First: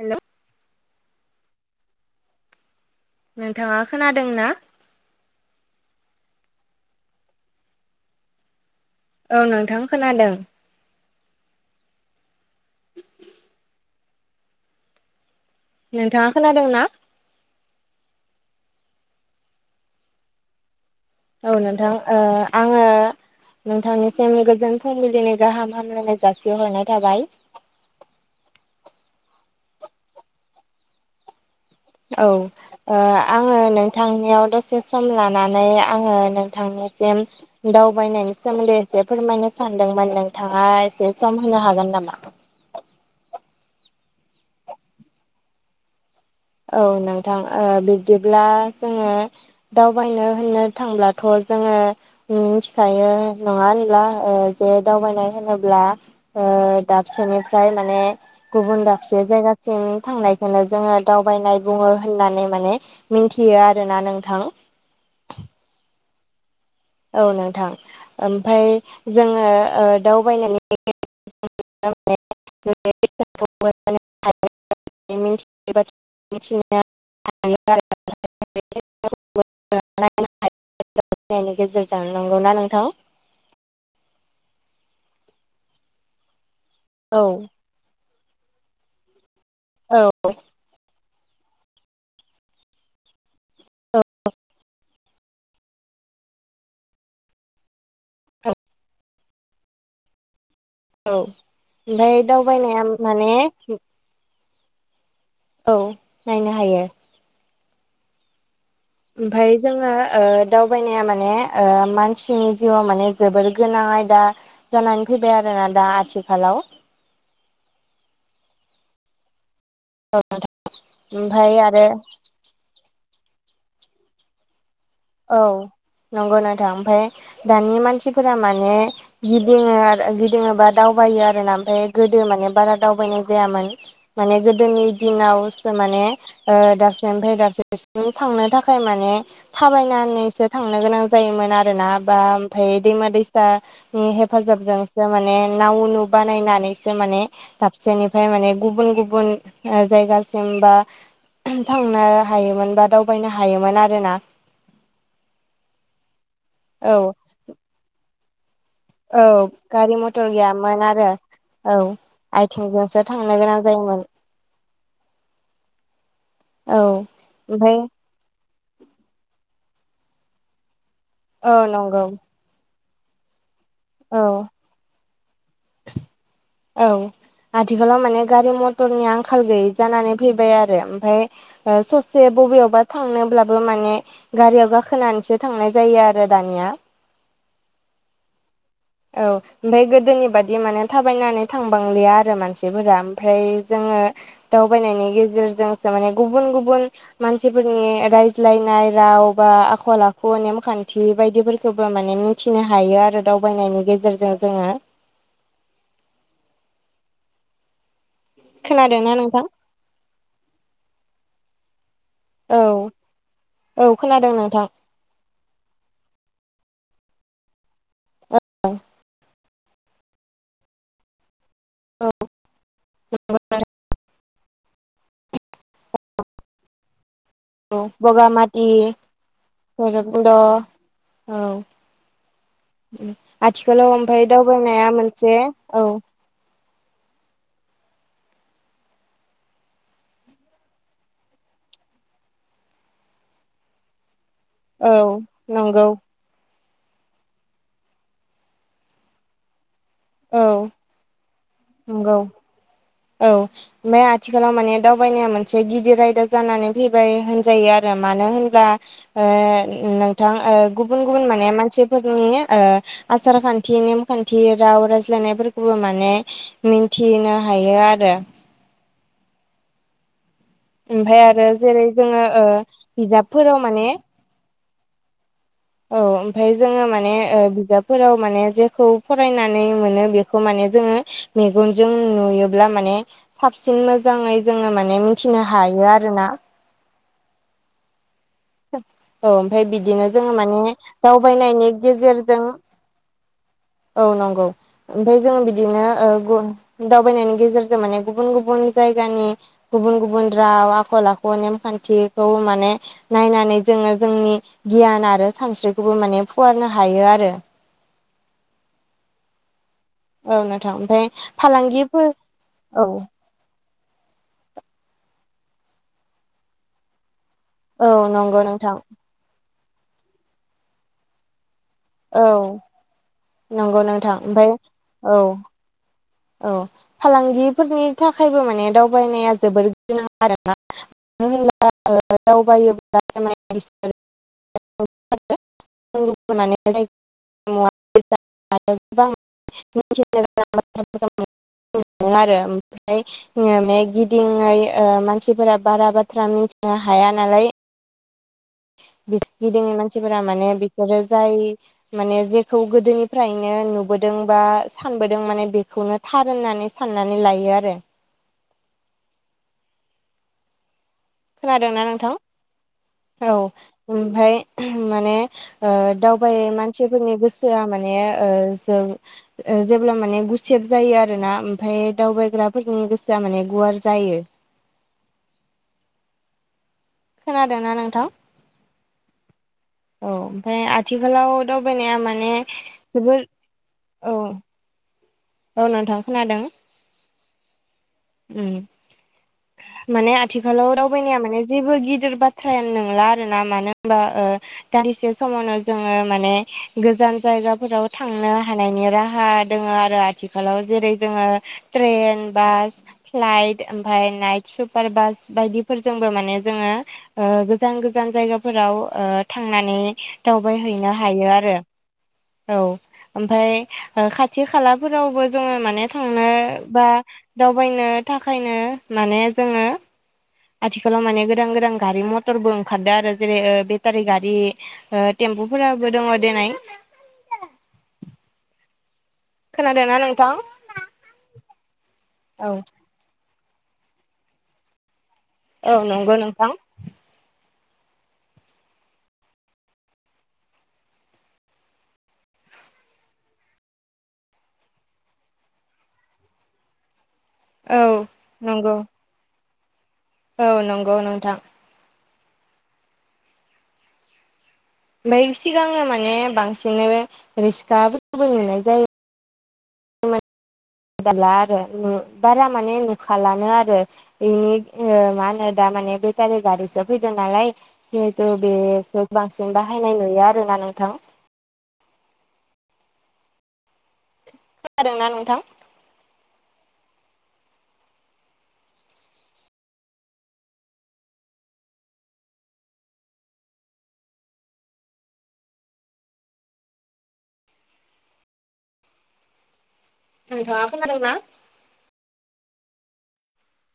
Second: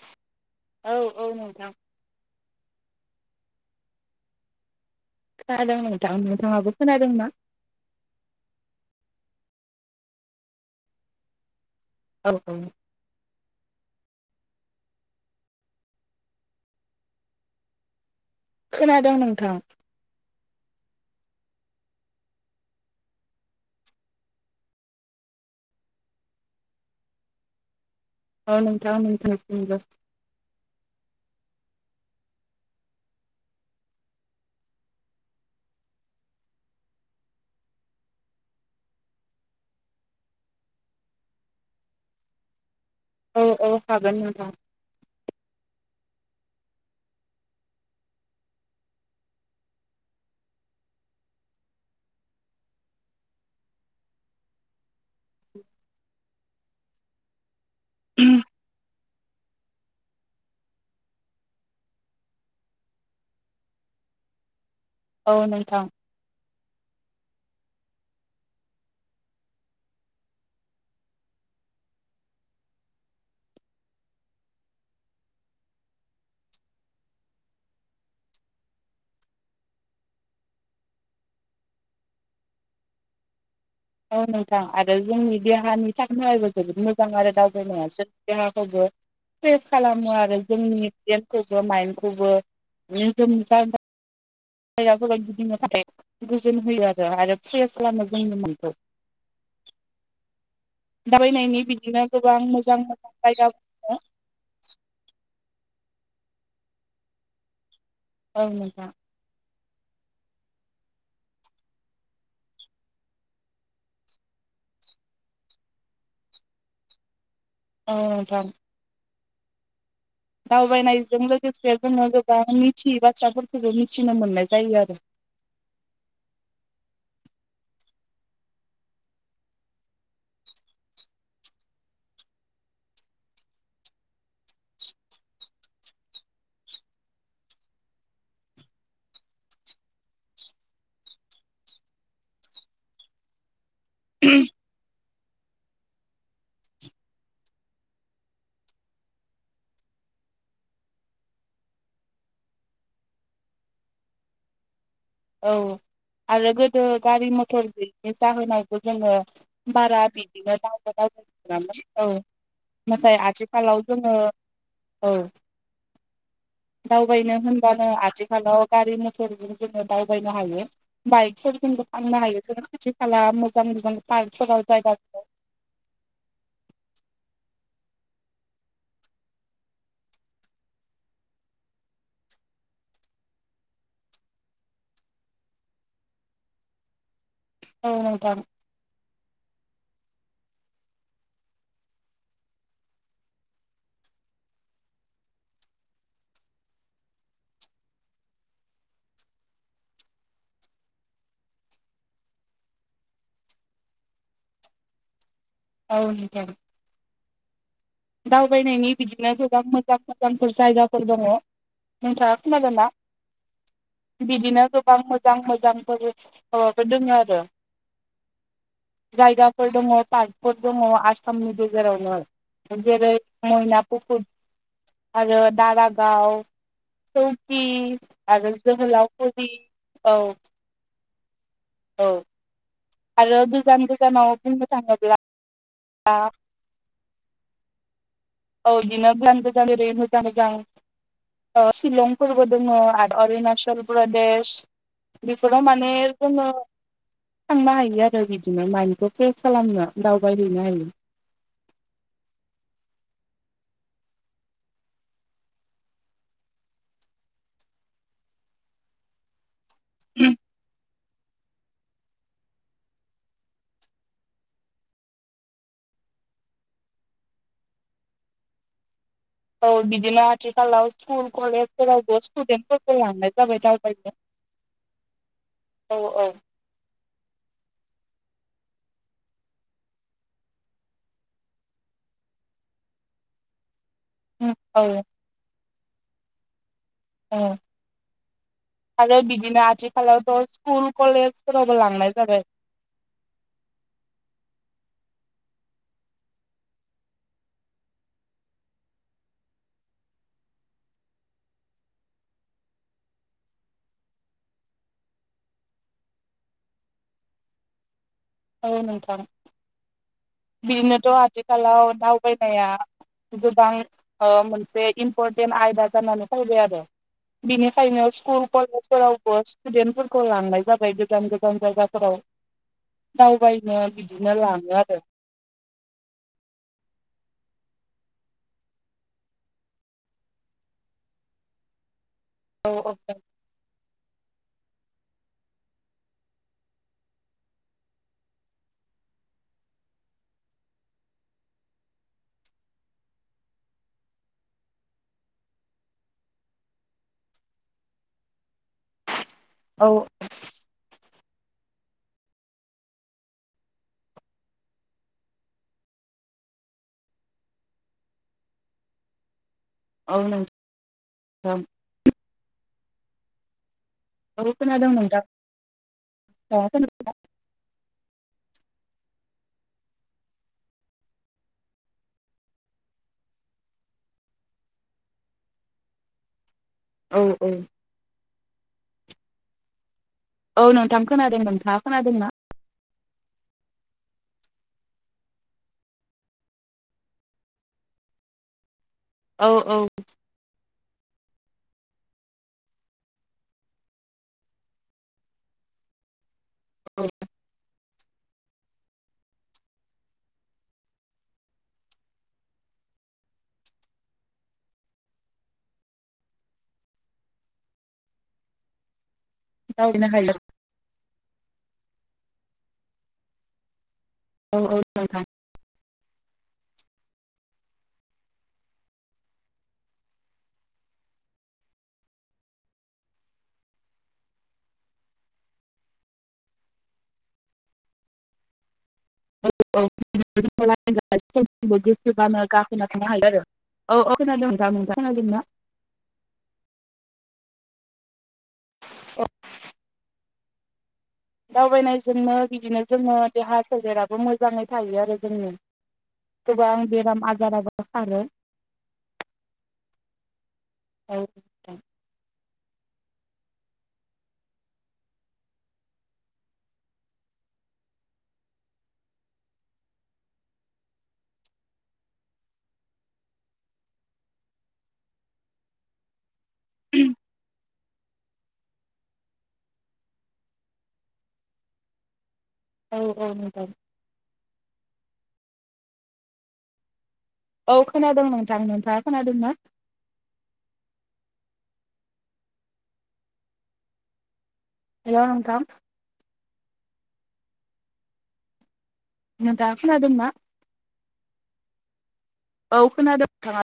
हेल' औ औ नोंथां नोंथाङा खोनादों ना खोनादों नोंथां नोंथाङाबो खोनादों ना औ नोंथां खोनादों औ औ नोंथाङा खोनादों ना खोनादों नोंथां औ नोंथां आङो नोंथांनिसिम गोजोन फुंबिलिनि गाहाम हामलायनाय जासिहरनाय थाबाय अ नोंथां [unintelligible] औ ओ आङो नोंथांनियाव दसे सम लानानै आङो नोंथांनिसिम दावबायनायनि सोमोन्दै एसे फोरमायनो सानदोंमोन नोंथाङा एसे सम होनो हागोन नामा औ औ हागोन नोंथां औ नोंथां ओ बिब्दिब्ला जोङो दावबायनो होननो थांब्लाथ' जोङो मिथिखायो नङा होनब्ला ओ जे दावबायनाय होनोब्ला दा दाबसेनिफ्राय माने गुबुन दाबसे जायगासिम थांनायखौनो जोङो दावबायनाय बुङो होननानै माने मिन्थियो आरोना नोंथां औ नोंथां औ नोंथां ओमफ्राय जोङो ओ दाव बायनानै [unintelligible] मिथि मिथिनाया [unintelligible] गेजेर जानो नांगौना नोंथां औ नोंथां आरो जोंनि देहानि थांनायबो जोबोद मोजां औ आरो दावबायनायासो देहाखौबो फ्रेस औ खालामो आरो जोंनि ब्रेइनखौबो माइन्दखौबो औ औ फिया हबां गिदिंनो थाखाय गोजोन होयो आरो आरो फ्रेस खालामो जोंनि मुंखौ। औ दाबबायनायनि बिदिनो ओमफाय गोबां दावबायनाया मोजां-मोजां माने जायगा। औ नायनो हायो। औ नोंथां। ओमफाय जोङो ओ दावबायनाया माने ओ मानसिनि जिउआव माने जोबोर गोनां आयदा। जानानै फैबाय आरोना दा आथिखालाव। ओ जार। दावबायनायजों ओमफाय लोगोसे आरो जोङो गोबां मिथियै बाथ्राफोरखौबो मिथिनो मोननाय जायो आरो। औ नंगौ नोंथां ओमफाय दानि मानसिफोरा माने। गिदिङो आरो गिदिङोबा दावबायो आरोना ओमफाय गोदो माने बारा दावबायनाय जायामोन। माने गोदोनि दिनावसो माने। ओ दाबसेनिफ्राय दाबसे बेसिम थांनो थाखाय माने। थाबायनानैसो थांनो गोनां जायोमोन आरोना बा ओमफाय दैमा- दैसा। हेफाजाबजोंसो माने नाव उनु बानायनानैसो माने। दाबसेनिफ्राय माने गुबुन- गुबुन ओ जायगासिम बा। थांनो हायोमोन बा दावबायनो हायोमोन आरोना। औ आरो गोदो औ गारि-मथर बिब्दि जाहोनाय। जोङो औ गारि बारा मथर बिदिनो गैयामोन दावगा आरो दावबायोमोन औ। आथिंजोंसो नाथाय थांनो गोनां आथिखालाव जायोमोन जोङो औ। औ दावबायनो ओमफ्राय होनब्लानो आथिखालाव। गारि-मथरजों जोङो दावबायनो हायो औ बाइकफोर जोंबो नंगौ थांनो हायो जों खाथि। खाला मोजां मोजां औ पार्क फोराव जायगा दं। औ। आथिखालाव माने गारि- मतरनि आंखाल गैयि जानानै फैबाय आरो ओमफाय। ओ ससे बबेयावबा थांनोब्लाबो माने। गारियाव गाखोनानैसो थांनाय जायो आरो दानिया। ओ नोंथां। औ। ओमफाय गोदोनि बादि माने थाबायनानै थांबांलिया आरो मानसिफोरा ओमफ्राय जोङो। दावबायनायनि गेजेरजोंसो माने गुबुन-गुबुन। मानसिफोरनि रायज्लायनाय राव बा आखल-आखु, नेमखान्थि बायदिफोरखौबो माने मि। थिनो हायो आरो दावबायनायनि गेजेरजों जोङो। औ नोंथां। दावबायनायनि खोनादोंना बिदिनो नोंथां गोबां मोजां-मोजांफोर जायगाफोर दङ'। नोंथाङा औ खोनादोंना? औ खोनादों नोंथां बिदिनो गोबां मोजां-मोजांफोर माबाफोर दोङ आरो। ओ। जायगाफोर दङ पार्कफोर दङ आसामनि औ गेजेरावनो। जेरै मैना पुखुरि आरो दारागाव। सौकि औ आरो बगामाथि जोहोलावफुरि औ। भैरबकुन्द' औ औ आरो गोजान आथिखालाव ओमफाय गोजानाव बुंनो दावबायनाया थाङोब्ला मोनसे औ। औ इदिनो प्लानगोजालि मोजां- मोजां। शिलंफोरबो दोङ' आरो अरुणाचल प्रदेश। औ बेफोराव नंगौ माने जोङो थांनो हायो आरो बिदिनो मानिखौ प्रेस खालामनो दावबाय औ हैैनो हायो। नंगौ। औ। ओमफाय आथिखालाव माने दावबायनाया मोनसे गिदिर आयदा जानानै फैबाय होनजायो आरो मानो होनब्ला। ओ नोंथां ओ गुबुन-गुबुन माने मानसिफोरनि ओ। आसार-खान्थि, नेमखान्थि, राव रायज्लायनायफोरखौबो माने मिन्थिनो। हायो आरो औ बिदिनो आथिखालाव ओमफ्राय स्कुल आरो जेरै कलेजफोरावबो जोङो ओ स्टुडेन्टफोरखौ लांनाय बिजाबफोराव जाबाय माने दावबायनो। औ ओमफ्राय जोङो माने ओ बिजाबफोराव माने जेखौ फरायनानै मोनो बेखौ माने जोङो मेगनजों नुयोब्ला माने साबसिन मोजाङै जोङो माने औ मिथिनो हायो आरोना। औ आरो औ बिदिनो ओमफ्राय जोङो आथिखालावथ' माने स्कुल दावबायनायनि कलेजफोरावबो लांनाय गेजेरजों जाबाय। औ नंगौ। ओमफ्राय जों बिदिनो दावबायनायनि गेजेरजों माने गुबुन- गुबुन जायगानि गुबुन -गुबुन राव आखल आखु नेमखान्थिखौ माने नायनानै जोङो जोंनि गियान आरो सानस्रिखौबो माने फुवारनो हायो आरो। औ नोंथां। औ नोंथां ओमफ्राय बिदिनोथ' आथिखालाव फालांगिफोर दावबायनाया औ गोबां मोनसे इम्परटेन्ट आयदा जानानै फैबाय आरो। औ बिनिखायनो नंगौ स्कुल नोंथां कलेजफोरावबो स्टुडेन्टफोरखौ लांनाय जाबाय गोदान- गोदान जायगा फोराव औ दावबायनो नंगौ नोंथां बिदिनो ओमफ्राय लाङो आरो। औ औ फालांगिफोरनि थाखायबो माने दावबायनाया जोबोर गोनां आरोना। होनब्ला औ दावबायो [unintelligible] [unintelligible] [unintelligible] मोनो आरो ओमफ्राय [unintelligible] माने गिदिङै ओ मानसिफोरा बारा बाथ्रा मिथिनो हाया नालाय गिदिंनि औ मानसिफोरा माने ज जाय माने जेखौ गोदोनिफ्रायनो नुबोदों बा सानबोदों माने बे बेखौनो थार होननानै साननानै लायो आरो। औ नोंथां खोनादोंना नोंथां औ? ओमफाय औ खोनादों माने नोंथां ओ दावबायै औ मानसिफोरनि गोसो ज माने जों जेब्ला माने गुसेब जायो आरोना ओमफाय दावबायग्राफोरनि गोसोआ माने गुवार जायो। औ औ खोनादोंना नोंथां? औ। ओमफ्राय औ नोंथां आथिखालाव खोनादों नोंथाङा दावबायनाया खोनादोंना माने जोबोर औ, औ नोंथाङ खोनादों उम औ, औ माने आथिखालाव दावबायनाया माने जेबो गिदिर बाथ्रायानो नंला आरो। ना मानो होनबा दानदिसे समावनो जोङो माने औ गोजान जायगाफोराव थांनो हानायनि राहा दोङ आरो। आथिखालाव जेरै जोङो ट्रेन, बास फ्लाइट ओमफफ्राय नाइट सुपार बास बायदिफोरजोंबो माने जोङो ओ गोजान -गोजान जायगाफोराव थांनानै दावबायनो हायो दावबाय हैनो हायो आरो। औ ओमफाय खाथि औ औ खालाफोर नोंथां जोङो माने थांनो बा दावबायनो थाखायनो माने जोङो आथिखालाव माने गोदान- गोदान गारि मथरबो ओंखारदों आरो। जेरै बेटारि गारि ओ टेम्पुफोराबो दङ दनै [unintelligible] खोनादोंना नोंथां? मा हाल आरो औ औ खोनादों नोंथां नोंथां खोनादों ना [unintelligible] औ नंगौ नोंथां। अ [unintelligible] दावबायनायजोंनो बिदिनो जोङो देहा सोलेराबो मोजाङै थायो आरो जोंनि गोबां बेराम औ आजाराबो खारो नंगौ औ नंगौ नोंथां [inaudible] ओमफ्राय सिगाङो माने बांसिननो रिस्कफोरखौबो नुनाय जायो आरो बारा माने नुखाालानो आरो बिनि मा होनो दा माने बे स गारि गारिसो फैदों नालाय जिहेथु बेखौ बांसिन बाहायनाय नुयो आरो ना नोंथां औ औ मोजां खोनादों ना नोंथां औ खोनादों नोंथां नोंथाङा खोनादोंना हेलौ' नोंथां नों गाखोना दङमोन खोनादोंना औ खोनादों नोंथाङा